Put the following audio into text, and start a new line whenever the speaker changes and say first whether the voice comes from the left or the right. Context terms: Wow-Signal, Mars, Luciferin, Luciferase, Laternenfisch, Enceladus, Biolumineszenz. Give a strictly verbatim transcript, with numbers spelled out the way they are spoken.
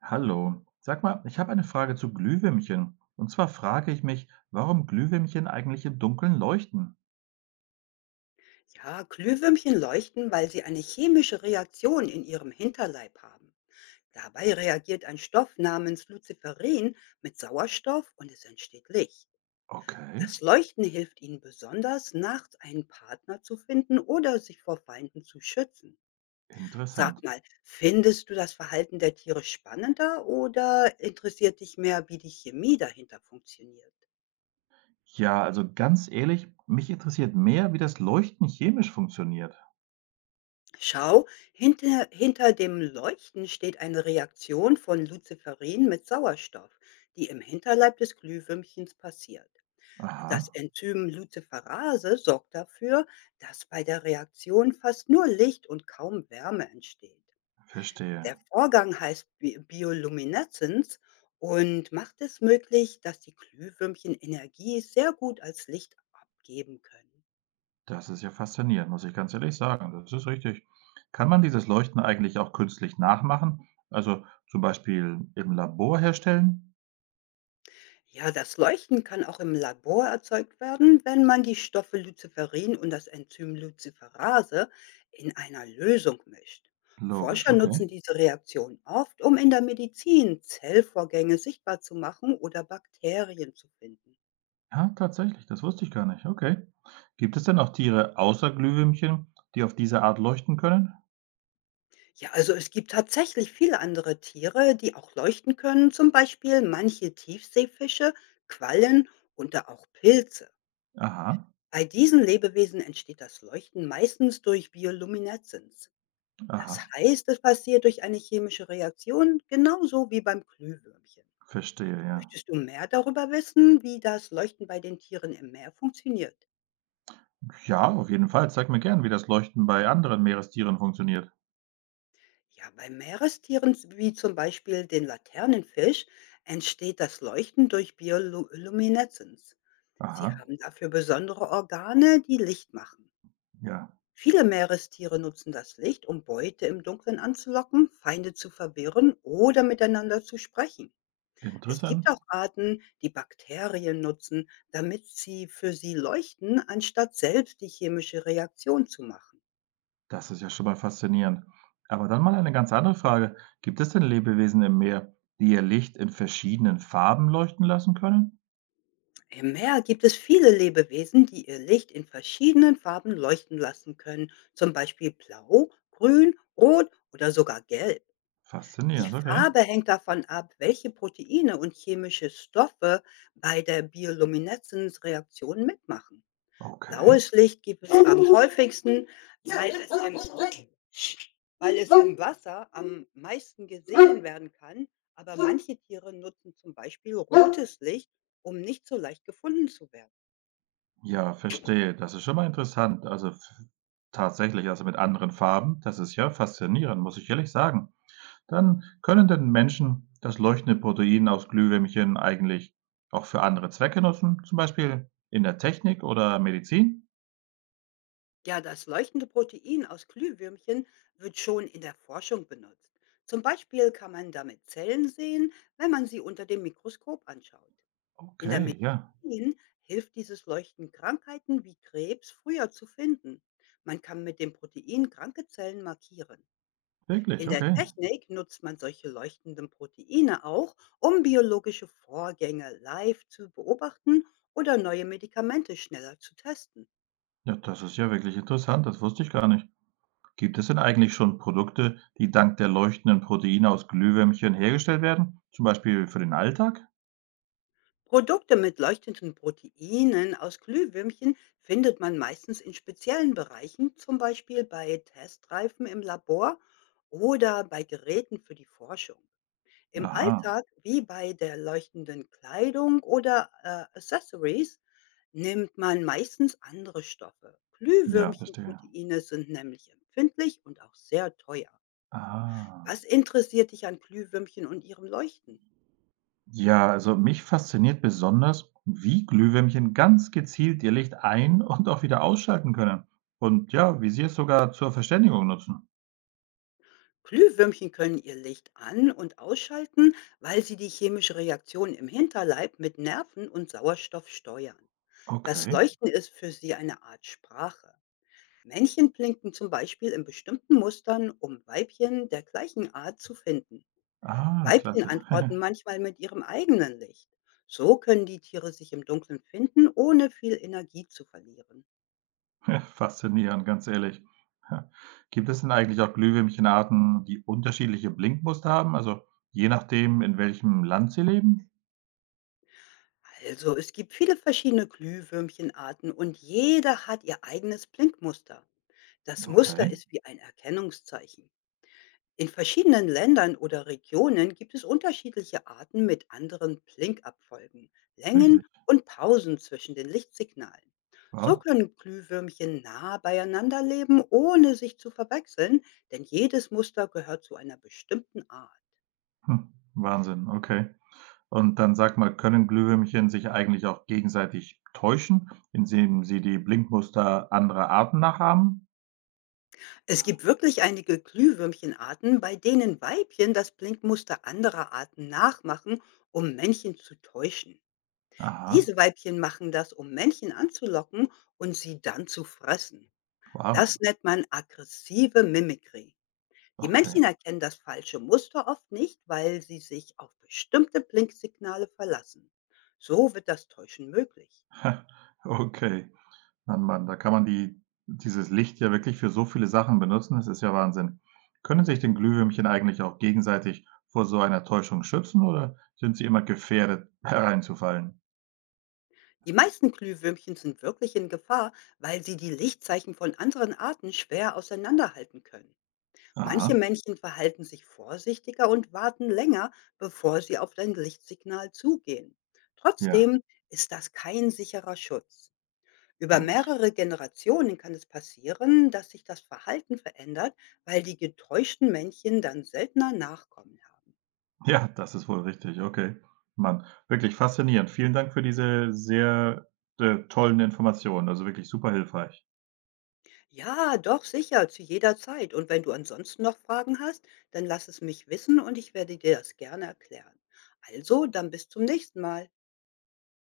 right: Hallo, sag mal, ich habe eine Frage zu Glühwürmchen. Und zwar frage ich mich, warum Glühwürmchen eigentlich im Dunkeln leuchten.
left: Ja, Glühwürmchen leuchten, weil sie eine chemische Reaktion in ihrem Hinterleib haben. Dabei reagiert ein Stoff namens Luciferin mit Sauerstoff und es entsteht Licht.
right: Okay,
left: Das Leuchten hilft ihnen besonders, nachts einen Partner zu finden oder sich vor Feinden zu schützen. Sag
right: interessant.
left: mal, findest du das Verhalten der Tiere spannender oder interessiert dich mehr, wie die Chemie dahinter funktioniert?
right: Ja, also ganz ehrlich, mich interessiert mehr, wie das Leuchten chemisch funktioniert.
left: Schau, hinter, hinter dem Leuchten steht eine Reaktion von Luciferin mit Sauerstoff, die im Hinterleib des Glühwürmchens passiert. Das
right: Aha,
left: Enzym Luciferase sorgt dafür, dass bei der Reaktion fast nur Licht und kaum Wärme entsteht.
right: verstehe.
left: Der Vorgang heißt Bi- Biolumineszenz und macht es möglich, dass die Glühwürmchen Energie sehr gut als Licht abgeben können.
right: Das ist ja faszinierend, muss ich ganz ehrlich sagen. Das ist richtig. Kann man dieses Leuchten eigentlich auch künstlich nachmachen? Also zum Beispiel im Labor herstellen?
left: Ja, das Leuchten kann auch im Labor erzeugt werden, wenn man die Stoffe Luciferin und das Enzym Luciferase in einer Lösung mischt.
right: Logisch,
left: Forscher nutzen
right: okay.
left: diese Reaktion oft, um in der Medizin Zellvorgänge sichtbar zu machen oder Bakterien zu finden.
right: Ah, tatsächlich, das wusste ich gar nicht. Okay. Gibt es denn auch Tiere außer Glühwürmchen, die auf diese Art leuchten können?
left: Ja, also es gibt tatsächlich viele andere Tiere, die auch leuchten können, zum Beispiel manche Tiefseefische, Quallen und da auch Pilze.
right: Aha,
left: Bei diesen Lebewesen entsteht das Leuchten meistens durch Biolumineszenz.
right: aha,
left: Das heißt, es passiert durch eine chemische Reaktion, genauso wie beim Glühwürmchen.
right: verstehe, ja.
left: Möchtest du mehr darüber wissen, wie das Leuchten bei den Tieren im Meer funktioniert?
right: Ja, auf jeden Fall. Zeig mir gern, wie das Leuchten bei anderen Meerestieren funktioniert.
left: Ja, bei Meerestieren, wie zum Beispiel den Laternenfisch, entsteht das Leuchten durch Biolumineszenz. Sie
right: Aha,
left: haben dafür besondere Organe, die Licht machen.
right: ja,
left: Viele Meerestiere nutzen das Licht, um Beute im Dunkeln anzulocken, Feinde zu verwirren oder miteinander zu sprechen. Es gibt
right: interessant.
left: auch Arten, die Bakterien nutzen, damit sie für sie leuchten, anstatt selbst die chemische Reaktion zu machen.
right: Das ist ja schon mal faszinierend. Aber dann mal eine ganz andere Frage. Gibt es denn Lebewesen im Meer, die ihr Licht in verschiedenen Farben leuchten lassen können?
left: Im Meer gibt es viele Lebewesen, die ihr Licht in verschiedenen Farben leuchten lassen können, zum Beispiel blau, grün, rot oder sogar gelb. Die
right: Faszinierend, okay.
left: Farbe hängt davon ab, welche Proteine und chemische Stoffe bei der Biolumineszenzreaktion mitmachen.
right: Okay.
left: Blaues Licht gibt es am häufigsten, weil es ein Weil es im Wasser am meisten gesehen werden kann, aber manche Tiere nutzen zum Beispiel rotes Licht, um nicht so leicht gefunden zu werden.
right: Ja, verstehe. Das ist schon mal interessant. Also f tatsächlich, also mit anderen Farben, das ist ja faszinierend, muss ich ehrlich sagen. Dann können denn Menschen das leuchtende Protein aus Glühwürmchen eigentlich auch für andere Zwecke nutzen, zum Beispiel in der Technik oder Medizin?
left: Ja, das leuchtende Protein aus Glühwürmchen wird schon in der Forschung benutzt. Zum Beispiel kann man damit Zellen sehen, wenn man sie unter dem Mikroskop anschaut. In der
right: Okay, ja,
left: Medizin hilft dieses Leuchten, Krankheiten wie Krebs früher zu finden. Man kann mit dem Protein kranke Zellen markieren.
right: wirklich,
left: In der
right: okay.
left: Technik nutzt man solche leuchtenden Proteine auch, um biologische Vorgänge live zu beobachten oder neue Medikamente schneller zu testen.
right: Ja, das ist ja wirklich interessant, das wusste ich gar nicht. Gibt es denn eigentlich schon Produkte, die dank der leuchtenden Proteine aus Glühwürmchen hergestellt werden, zum Beispiel für den Alltag?
left: Produkte mit leuchtenden Proteinen aus Glühwürmchen findet man meistens in speziellen Bereichen, zum Beispiel bei Testreifen im Labor oder bei Geräten für die Forschung. Im
right: Aha,
left: Alltag, wie bei der leuchtenden Kleidung oder, äh, Accessories, nimmt man meistens andere Stoffe.
right: ja, verstehe.
left: Glühwürmchenproteine sind nämlich empfindlich und auch sehr teuer.
right: Ah.
left: Was interessiert dich an Glühwürmchen und ihrem Leuchten?
right: Ja, also mich fasziniert besonders, wie Glühwürmchen ganz gezielt ihr Licht ein und auch wieder ausschalten können. Und ja, wie sie es sogar zur Verständigung nutzen.
left: Glühwürmchen können ihr Licht an und ausschalten, weil sie die chemische Reaktion im Hinterleib mit Nerven und Sauerstoff steuern. Das
right: Okay.
left: Leuchten ist für sie eine Art Sprache. Männchen blinken zum Beispiel in bestimmten Mustern, um Weibchen der gleichen Art zu finden.
right: Ah,
left: Weibchen
right: klasse.
left: antworten manchmal mit ihrem eigenen Licht. So können die Tiere sich im Dunkeln finden, ohne viel Energie zu verlieren.
right: Faszinierend, ganz ehrlich. Ja. Gibt es denn eigentlich auch Glühwürmchenarten, die unterschiedliche Blinkmuster haben? Also je nachdem, in welchem Land sie leben?
left: Also, es gibt viele verschiedene Glühwürmchenarten und jeder hat ihr eigenes Blinkmuster. Das Muster
right: Okay,
left: ist wie ein Erkennungszeichen. In verschiedenen Ländern oder Regionen gibt es unterschiedliche Arten mit anderen Blinkabfolgen, Längen
right: wirklich.
left: und Pausen zwischen den Lichtsignalen. So
right: Wow.
left: können Glühwürmchen nah beieinander leben, ohne sich zu verwechseln, denn jedes Muster gehört zu einer bestimmten Art.
right: Hm. Wahnsinn, okay. Und dann sag mal, können Glühwürmchen sich eigentlich auch gegenseitig täuschen, indem sie die Blinkmuster anderer Arten nachahmen?
left: Es gibt wirklich einige Glühwürmchenarten, bei denen Weibchen das Blinkmuster anderer Arten nachmachen, um Männchen zu täuschen.
right: Aha,
left: Diese Weibchen machen das, um Männchen anzulocken und sie dann zu fressen.
right: wow,
left: Das nennt man aggressive Mimikry. Die
right: okay.
left: Männchen erkennen das falsche Muster oft nicht, weil sie sich auf bestimmte Blinksignale verlassen. So wird das Täuschen möglich.
right: Okay. Mann, Mann, da kann man die dieses Licht ja wirklich für so viele Sachen benutzen, das ist ja Wahnsinn. Können sich denn Glühwürmchen eigentlich auch gegenseitig vor so einer Täuschung schützen oder sind sie immer gefährdet, hereinzufallen?
left: Die meisten Glühwürmchen sind wirklich in Gefahr, weil sie die Lichtzeichen von anderen Arten schwer auseinanderhalten können. Manche
right: Aha,
left: Männchen verhalten sich vorsichtiger und warten länger, bevor sie auf ein Lichtsignal zugehen.
right: ja,
left: Trotzdem ist das kein sicherer Schutz. Über
right: logisch.
left: mehrere Generationen kann es passieren, dass sich das Verhalten verändert, weil die getäuschten Männchen dann seltener Nachkommen haben.
right: Ja, das ist wohl richtig, okay. Mann, wirklich faszinierend. Vielen Dank für diese sehr, äh, tollen Informationen, also wirklich super hilfreich.
left: Ja, doch sicher, zu jeder Zeit. Und wenn du ansonsten noch Fragen hast, dann lass es mich wissen und ich werde dir das gerne erklären. Also, dann bis zum nächsten Mal.